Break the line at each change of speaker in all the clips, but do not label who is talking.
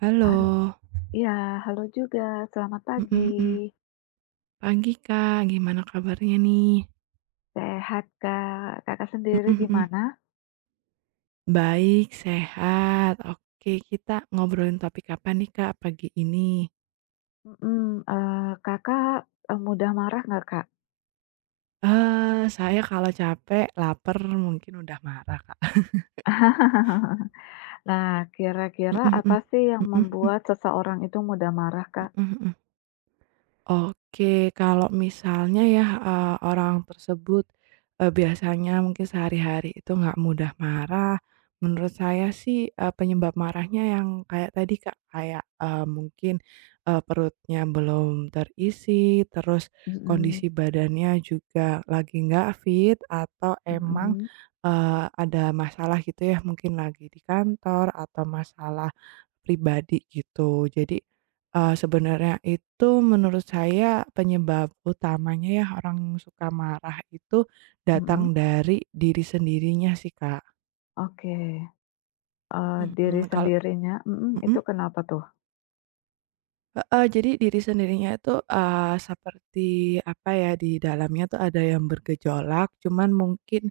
Halo,
Halo, iya halo juga, selamat pagi.
mhm mhm. Pagi, Kak, gimana kabarnya nih?
Sehat, Kak. Kakak
Mhm
sendiri
mhm.
gimana?
Baik, sehat. Oke, kita ngobrolin topik apa nih, Kak, pagi ini?
Mhm, eee, Kakak, mudah marah nggak, Kak?
Eh, saya kalau capek, lapar, mungkin udah marah, Kak.
Nah, kira-kira
Mhm
apa
mhm.
sih yang
Mhm mhm.
membuat seseorang itu mudah marah, Kak?
Mhm mhm. Oke, kalau misalnya ya, orang tersebut, biasanya mungkin sehari-hari itu nggak mudah marah, menurut saya sih, penyebab marahnya yang kayak tadi, Kak, kayak, mungkin, perutnya belum terisi, terus
Mhm
kondisi badannya juga lagi nggak fit, atau emang,
mhm
ada masalah gitu ya, mungkin lagi di kantor atau masalah pribadi gitu. Jadi, sebenarnya itu menurut saya penyebab utamanya ya orang suka marah itu datang
mhm.
dari diri sendirinya sih, Kak.
Oke,
Mhm
diri
mhm,
sendirinya mhm,
Mhm?
itu kenapa tuh?
Heeh, jadi diri sendirinya itu, seperti apa ya, di dalamnya tuh ada yang bergejolak, cuman mungkin,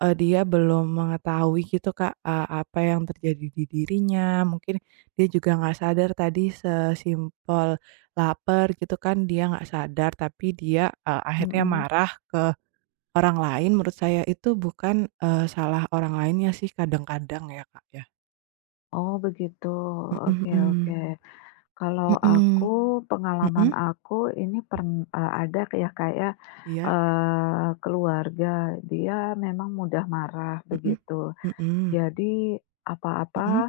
dia belum mengetahui gitu Kak, apa yang terjadi di dirinya, mungkin dia juga nggak sadar tadi sesimpel lapar gitu kan, dia nggak sadar tapi dia, akhirnya
Mhm.
marah ke orang lain, menurut saya itu bukan, salah orang lainnya sih kadang-kadang ya Kak ya.
Oh begitu,
Mhm
oke
mhm.
oke. Kalau aku,
Mhm.
pengalaman
Mhm?
aku ini pern eee, ada kayak kayak,
Iya?
eee, keluarga, dia memang mudah marah
Mhm?
begitu.
Mhm.
Jadi apa-apa,
Mhm,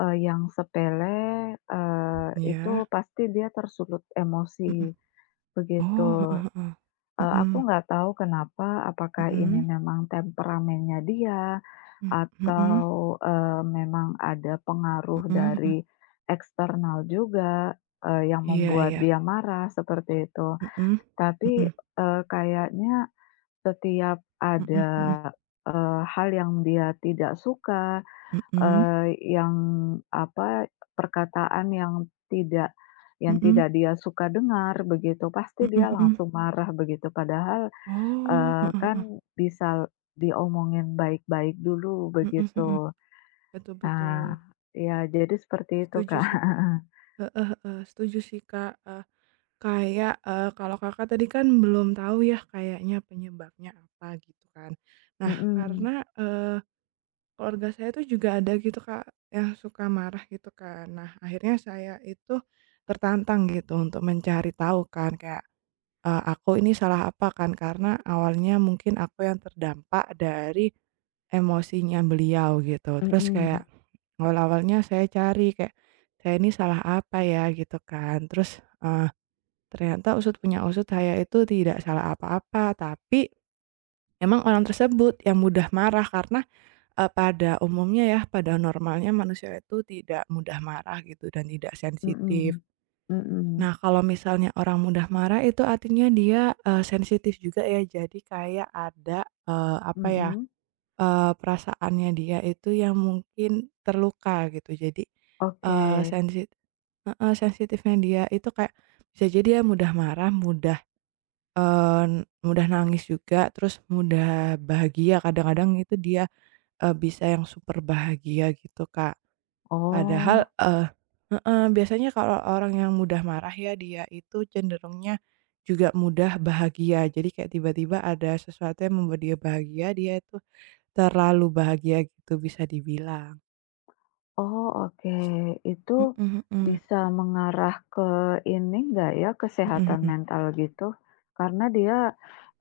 yang sepele, itu
iya,
pasti dia tersulut emosi,
mhm.
begitu.
Oh, heeh heeh.
Aku
Mhm,
nggak tahu kenapa, apakah ini
mhm,
memang temperamennya dia
mmm, mhm,
atau, memang ada pengaruh
mhm mhm.
dari eksternal juga, yang
Iya
membuat
iya,
dia marah seperti itu.
mhm,
Tapi,
mhm,
kayaknya setiap
mhm
ada,
mhm,
hal yang dia tidak suka,
mhm,
eee, yang apa, perkataan yang tidak
mhm,
tidak dia suka dengar begitu,
mhm
pasti dia
mhm.
langsung marah begitu. Padahal,
Oh, heeh
kan
heeh,
bisa diomongin baik-baik dulu
mhm mhm.
begitu.
Betul betul.
Nah, ya jadi seperti itu,
Setuju
Kak.
sih, Kak. Heeh heeh, setuju sih, Kak, kayak, kalau Kakak tadi kan belum tahu ya kayaknya penyebabnya apa gitu kan. Nah karena,
Mhm,
keluarga saya tuh juga ada gitu Kak, yang suka marah gitu kan. Nah, akhirnya saya itu tertantang gitu untuk mencari tahu kan kayak, aku ini salah apa kan, karena awalnya mungkin aku yang terdampak dari emosinya beliau gitu. Terus
mhm,
kayak awal-awalnya saya cari kayak, saya ini salah apa ya gitu kan. Terus, ternyata usut punya usut saya itu tidak salah apa-apa, tapi emang orang tersebut yang mudah marah karena pada umumnya ya, pada normalnya manusia itu tidak mudah marah gitu dan tidak sensitif.
mhm, mhm,
Nah, kalau misalnya orang mudah marah itu artinya dia, sensitif juga ya. Jadi kayak ada, apa ya,
mhm.
perasaannya dia itu yang mungkin terluka gitu. Jadi,
Oke.
eee, sensit heeh, sensitifnya dia itu kayak bisa jadi ya mudah marah, mudah, mudah nangis juga, terus mudah bahagia kadang-kadang itu dia bisa yang super bahagia gitu, Kak. Padahal
Oh
heeh, biasanya kalau orang yang mudah marah ya dia itu cenderungnya juga mudah bahagia. Jadi kayak tiba-tiba ada sesuatu yang membuat dia bahagia, dia itu terlalu bahagia gitu bisa dibilang.
oh, oke. Itu
Mhm mhm.
bisa mengarah ke ini nggak ya,
Mhm
kesehatan
mhm.
mental gitu? Karena dia,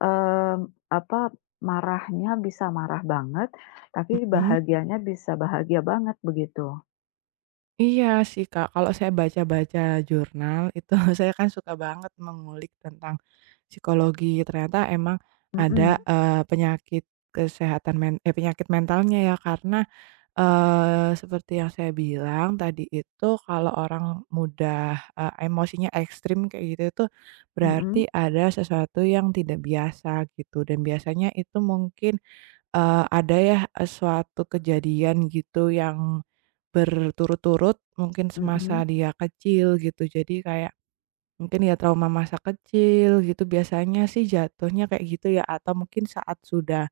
mmm, apa, marahnya bisa marah banget, tapi
Mhm?
bahagianya bisa bahagia banget, begitu?
Iya sih, Kak, kalau saya baca-baca jurnal itu saya kan suka banget mengulik tentang psikologi. Ternyata emang ada,
Mhm,
penyakit penyakit mentalnya ya karena, seperti yang saya bilang tadi itu kalau orang mudah, emosinya ekstrim kayak gitu itu berarti
mhm,
ada sesuatu yang tidak biasa gitu dan biasanya itu mungkin, ada ya, suatu kejadian gitu yang berturut-turut mungkin
mhm,
semasa dia kecil gitu. Jadi kayak mungkin ya trauma masa kecil gitu biasanya sih jatuhnya kayak gitu ya atau mungkin saat sudah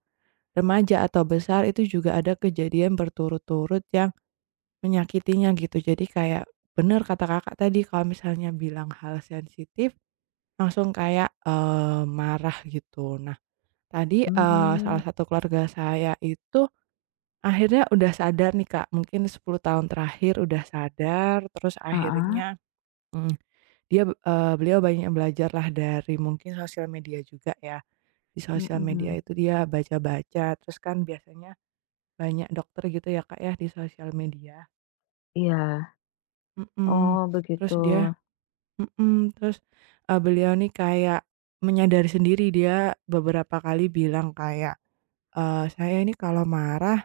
remaja atau besar itu juga ada kejadian berturut-turut yang menyakitinya gitu. Jadi kayak bener kata Kakak tadi kalau misalnya bilang hal sensitif langsung kayak, marah gitu. Nah tadi, salah
mhm.
satu keluarga saya itu akhirnya udah sadar nih, Kak, mungkin 10 tahun terakhir udah sadar, terus
Ah,
akhirnya, mmm, dia, beliau banyak belajar lah dari mungkin sosial media juga ya. Di
heeh.
sosial media
Mhm.
itu dia baca-baca, terus kan biasanya banyak dokter gitu ya, Kak, ya, di sosial media
Iya,
mhm,
oh
terus
begitu.
dia mhm, terus, beliau nih kayak menyadari sendiri, dia beberapa kali bilang kayak, "Saya ini kalau marah"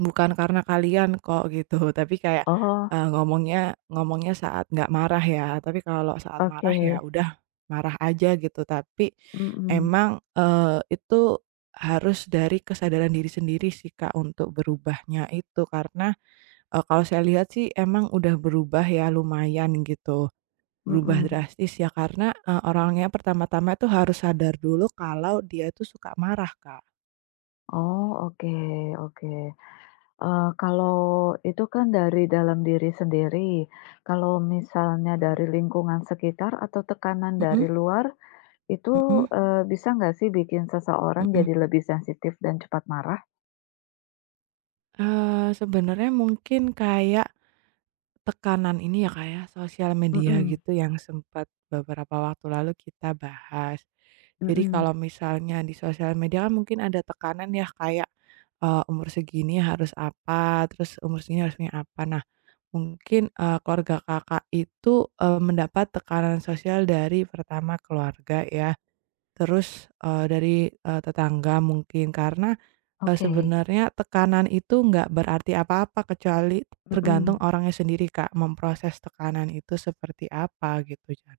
Bukan karena kalian kok," gitu, tapi kayak,
Oh,
ngomongnya ngomongnya saat nggak marah ya, tapi kalau saat
oke,
marah ya udah marah aja gitu. Tapi
mhm
emang, itu harus dari kesadaran diri sendiri sih, Kak, untuk berubahnya itu. Karena, kalau saya lihat sih emang udah berubah ya lumayan gitu, berubah
mhm.
drastis ya karena, orangnya pertama-tama itu harus sadar dulu kalau dia itu suka marah, Kak.
Oh, oke oke. Kalau itu kan dari dalam diri sendiri, kalau misalnya
Mhm.
dari lingkungan sekitar atau tekanan
Mhm
dari luar itu,
mhm
bisa nggak sih bikin seseorang
mhm.
jadi lebih sensitif dan cepat marah?
Sebenarnya mungkin kayak tekanan ini ya, Kak, ya, sosial media
Mhm
gitu yang sempat beberapa waktu lalu kita bahas. Jadi kalau
mhm,
misalnya di sosial media kan mungkin ada tekanan ya kayak, umur segini harus apa, terus umur segini harus punya apa. Nah mungkin, keluarga Kakak itu, mendapat tekanan sosial dari pertama keluarga ya, terus, dari, tetangga mungkin karena,
oke,
sebenarnya tekanan itu nggak berarti apa-apa kecuali tergantung
mhm,
orangnya sendiri, Kak, memproses tekanan itu seperti apa gitu kan.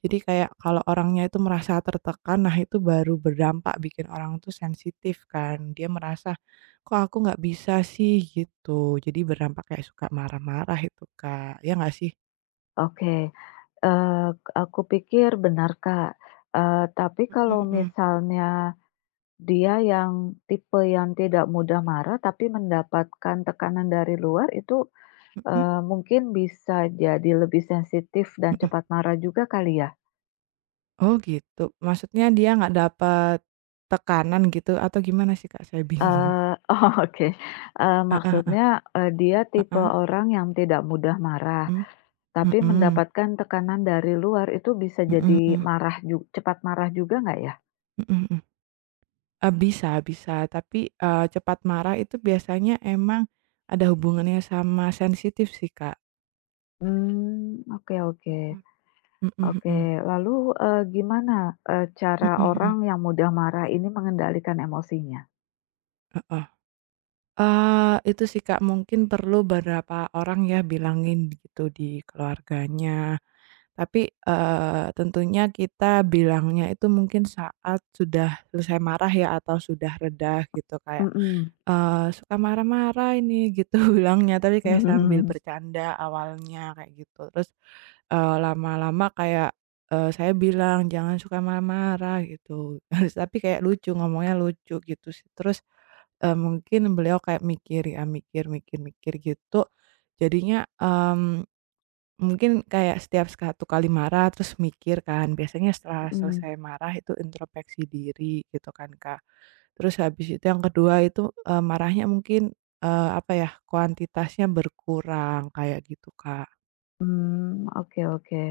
Jadi kayak kalau orangnya itu merasa tertekan, nah itu baru berdampak bikin orang tuh sensitif kan. Dia merasa, "Kok aku nggak bisa sih?" gitu. Jadi berdampak kayak suka marah-marah itu, Kak. Ya nggak sih?
oke, eee, aku pikir benar, Kak, tapi kalau
Mhm mhm.
misalnya dia yang tipe yang tidak mudah marah, tapi mendapatkan tekanan dari luar itu,
Mhm
mungkin bisa jadi lebih sensitif dan
mhm.
cepat marah juga kali ya?
Oh gitu, maksudnya dia nggak dapat tekanan gitu atau gimana sih, Kak? Saya bingung.
Oh oke,
Heeh heeh
dia tipe
heeh,
orang yang tidak mudah marah,
mhm, mhm,
tapi
mhm
mendapatkan tekanan dari luar itu bisa jadi
mhm,
marah ju cepat marah juga nggak ya?
mhm mhm. Bisa bisa tapi, cepat marah itu biasanya emang ada hubungannya sama sensitif sih, Kak.
Mmm, oke oke.
Mhm, mhm
Oke,
mhm,
lalu, cara
mhm
orang
mhm,
yang mudah marah ini mengendalikan emosinya?
heeh. Itu sih, Kak, mungkin perlu beberapa orang ya bilangin gitu di keluarganya. Tapi, tentunya kita bilangnya itu mungkin saat sudah selesai marah ya atau sudah reda gitu kayak,
Mhm.
"Suka marah-marah ini," gitu bilangnya, tapi kayak sambil
Mhm.
bercanda awalnya kayak gitu. Terus, lama-lama kayak, saya bilang, "Jangan suka marah-marah," gitu. Terus, tapi kayak lucu, ngomongnya lucu gitu sih. Terus, mungkin beliau kayak mikir ya, mikir mikir mikir gitu jadinya, mungkin kayak setiap satu kali marah terus mikir kan, biasanya setelah
Mhm.
selesai marah itu introspeksi diri gitu kan, Kak. Terus habis itu yang kedua itu, marahnya mungkin, apa ya, kuantitasnya berkurang kayak gitu, Kak.
Mmm, oke oke.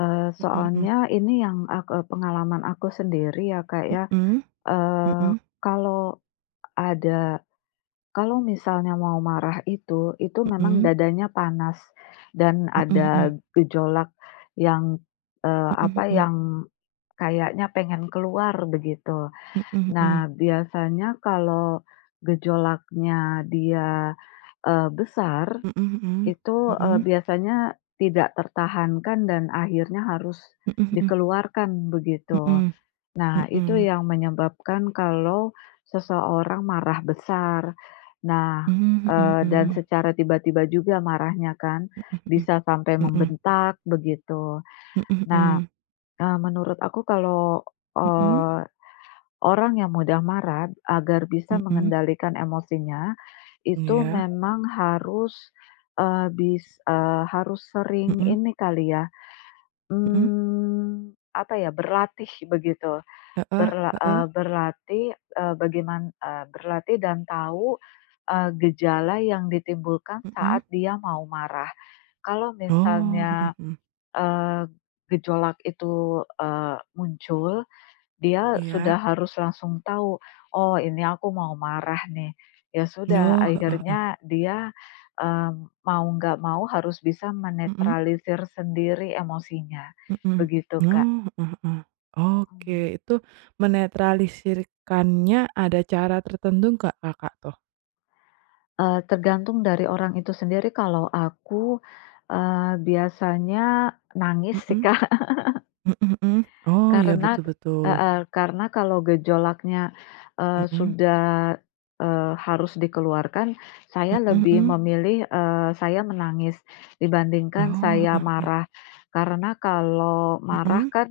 Eee,
Mhm mhm.
soalnya ini yang ak eee, pengalaman aku sendiri ya, Kak, ya,
Mhm
eee,
mhm.
kalau ada kalau misalnya mau marah itu memang
Mhm
dadanya panas dan
mhm.
ada gejolak yang,
Mhm mhm.
yang kayaknya pengen keluar begitu.
Mhm
Nah,
mhm.
biasanya kalau gejolaknya dia, besar
Mhm mhm.
itu,
Mhm.
biasanya tidak tertahankan dan akhirnya harus
Mhm mhm.
dikeluarkan begitu.
Mhm.
Nah, itu
Mhm.
yang menyebabkan kalau seseorang marah besar. Nah,
Mmm, mhm
dan
mhm.
secara tiba-tiba juga marahnya kan,
Mhm mhm.
bisa sampai
Mhm.
membentak begitu.
Mhm
Nah,
mhm.
menurut aku kalau
Mhm.
orang yang mudah marah agar bisa
Mhm.
mengendalikan emosinya, itu
Iya.
memang harus, harus sering
Mhm.
ini kali ya,
Mhm,
berlatih begitu.
heeh heeh,
Berlatih, eee, bagaiman berlatih dan tahu, gejala yang ditimbulkan
mhm.
saat dia mau marah. Kalau
Oh, mhm
misalnya,
mhm,
eee, gejolak itu, muncul dia
iya.
sudah harus langsung tahu, "Oh, ini aku mau marah nih." Ya sudah,
Oh, heeh heeh,
akhirnya dia, mau nggak mau harus bisa
mhm
menetralisir sendiri emosinya,
mhm.
begitu,
Oh,
Kak.
heeh heeh. Oke,
Mhm.
itu menetralisirkannya ada cara tertentu nggak Kakak tuh?
Tergantung dari orang itu sendiri. Kalau aku, biasanya nangis sih,
Mhm,
Kak.
mhm mhm. Oh, iya
Karena
betul betul.
heeh, karena kalau gejolaknya,
Mhm,
sudah, harus dikeluarkan, saya
mhm
lebih
mhm.
memilih, saya menangis dibandingkan
Oh,
saya
heeh heeh.
marah. Karena kalau marah
Mhm,
kan,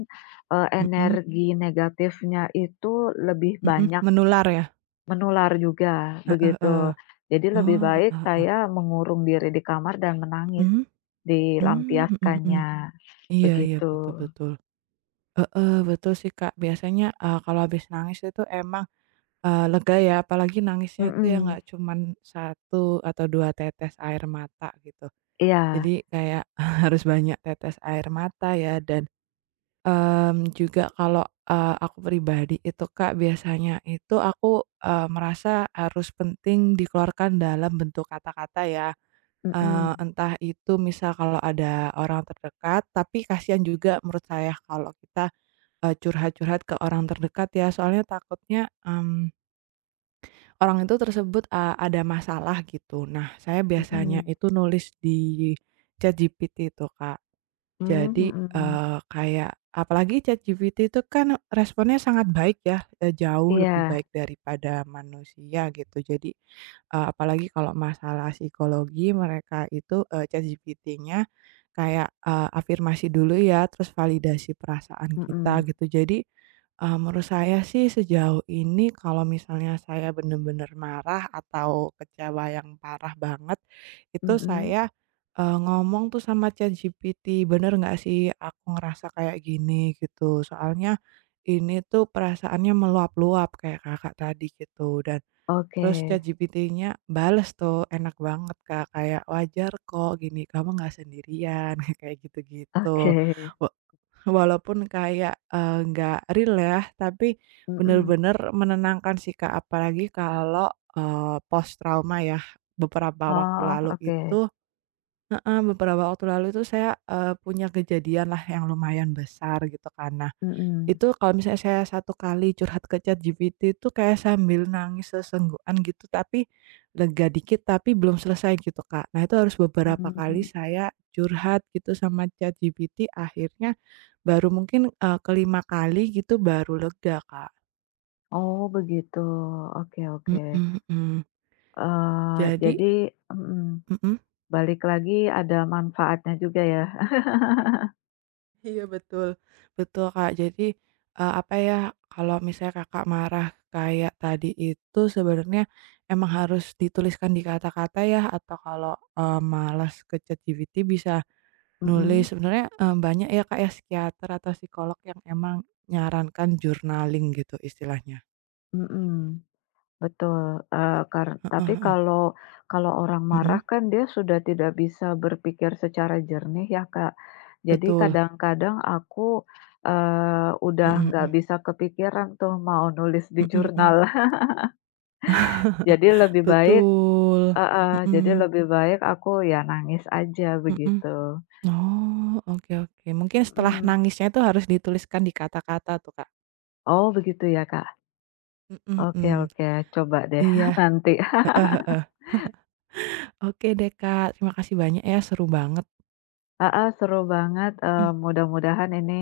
mhm,
energi negatifnya itu lebih
mhm.
banyak
Menular ya?
menular juga,
Heeh
begitu.
heeh.
Jadi lebih
Oh,
baik
heeh heeh.
saya mengurung diri di kamar dan menangis,
Mhm, mmm, mhm mhm.
dilampiaskannya,
Iya iya,
begitu.
betul betul. Heeh, betul sih, Kak. Biasanya, kalau habis nangis itu emang, lega ya, apalagi nangisnya itu ya
Mhm,
nggak cuman satu atau 2 tetes air mata gitu. Jadi
iya,
kayak harus banyak tetes air mata ya dan, juga kalau, aku pribadi itu, Kak, biasanya itu aku, merasa harus penting dikeluarkan dalam bentuk kata-kata ya,
mhm.
entah itu misal kalau ada orang terdekat, tapi kasihan juga menurut saya kalau kita curhat-curhat ke orang terdekat ya, soalnya takutnya, orang itu tersebut, ada masalah gitu. Nah, saya biasanya
Mhm.
itu nulis di ChatGPT itu, Kak.
Mmm,
Jadi,
mhm.
kayak apalagi ChatGPT itu kan responnya sangat baik ya, jauh lebih
Iya,
baik daripada manusia gitu. Jadi, apalagi kalau masalah psikologi mereka itu, ChatGPT-nya kayak, afirmasi dulu ya, terus validasi perasaan kita
mhm.
gitu. Jadi menurut saya sih sejauh ini kalau misalnya saya bener-bener marah atau kecewa yang parah banget, itu
Mhm.
saya, ngomong tuh sama ChatGPT, "Bener nggak sih aku ngerasa kayak gini?" Gitu. Soalnya ini tuh perasaannya meluap-luap kayak Kakak tadi gitu dan
Oke,
terus ChatGPT-nya bales tuh enak banget, Kak, kayak, "Wajar kok, gini kamu nggak sendirian," kayak
oke.
gitu-gitu. Walaupun kayak, nggak real ya, tapi
Mhm.
bener-bener menenangkan sih, Kak. Apalagi kalau, post trauma ya. Beberapa waktu
Oh,
lalu
oke.
itu heeh, beberapa waktu lalu itu saya, punya kejadian lah yang lumayan besar gitu kan. Nah,
Mhm.
itu kalau misalnya saya satu kali curhat ke ChatGPT itu kayak sambil nangis sesenggukan gitu, tapi lega dikit, tapi belum selesai gitu, Kak. Nah, itu harus beberapa kali
Mmm.
saya curhat gitu sama ChatGPT, akhirnya baru mungkin, ke kali gitu baru lega, Kak.
Oh, begitu. Oke oke.
Mhm mhm. Jadi
Jadi mhm,
mhm?
balik lagi ada manfaatnya juga ya.
Iya betul. Betul, Kak. Jadi, apa ya, kalau misalnya Kakak marah kayak tadi itu sebenarnya emang harus dituliskan di kata-kata ya atau kalau, malas ke ChatGPT bisa nulis.
Mhm,
Sebenarnya, banyak ya, Kak, ya psikiater atau psikolog yang emang nyarankan journaling gitu istilahnya.
mhm. Betul, eee, kar tapi
Heeh heeh.
kalau kalau orang marah
Mhm?
kan dia sudah tidak bisa berpikir secara jernih ya, Kak. Jadi
Betul.
kadang-kadang aku, udah
Mhm
nggak
mhm.
bisa kepikiran tuh mau nulis di
Mhm mhm.
jurnal. Jadi lebih baik
Betul,
Heeh, jadi
mhm
lebih baik aku ya nangis aja
mhm.
begitu.
Oh, oke oke. Mungkin setelah
Mhm.
nangisnya itu harus dituliskan di kata-kata tuh, Kak.
Oh begitu ya, Kak?
Mhm
Oke
mhm.
oke, coba deh
Iya,
nanti.
heeh heeh. Oke deh, Kak, terima kasih banyak ya, seru banget.
Heeh, seru banget,
Mhm
mudah-mudahan ini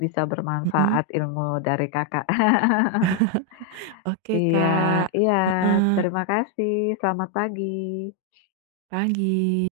bisa
mhm.
bermanfaat ilmu dari Kakak.
Oke,
Iya
Kak.
iya,
Heeh,
terima kasih, selamat pagi.
pagi.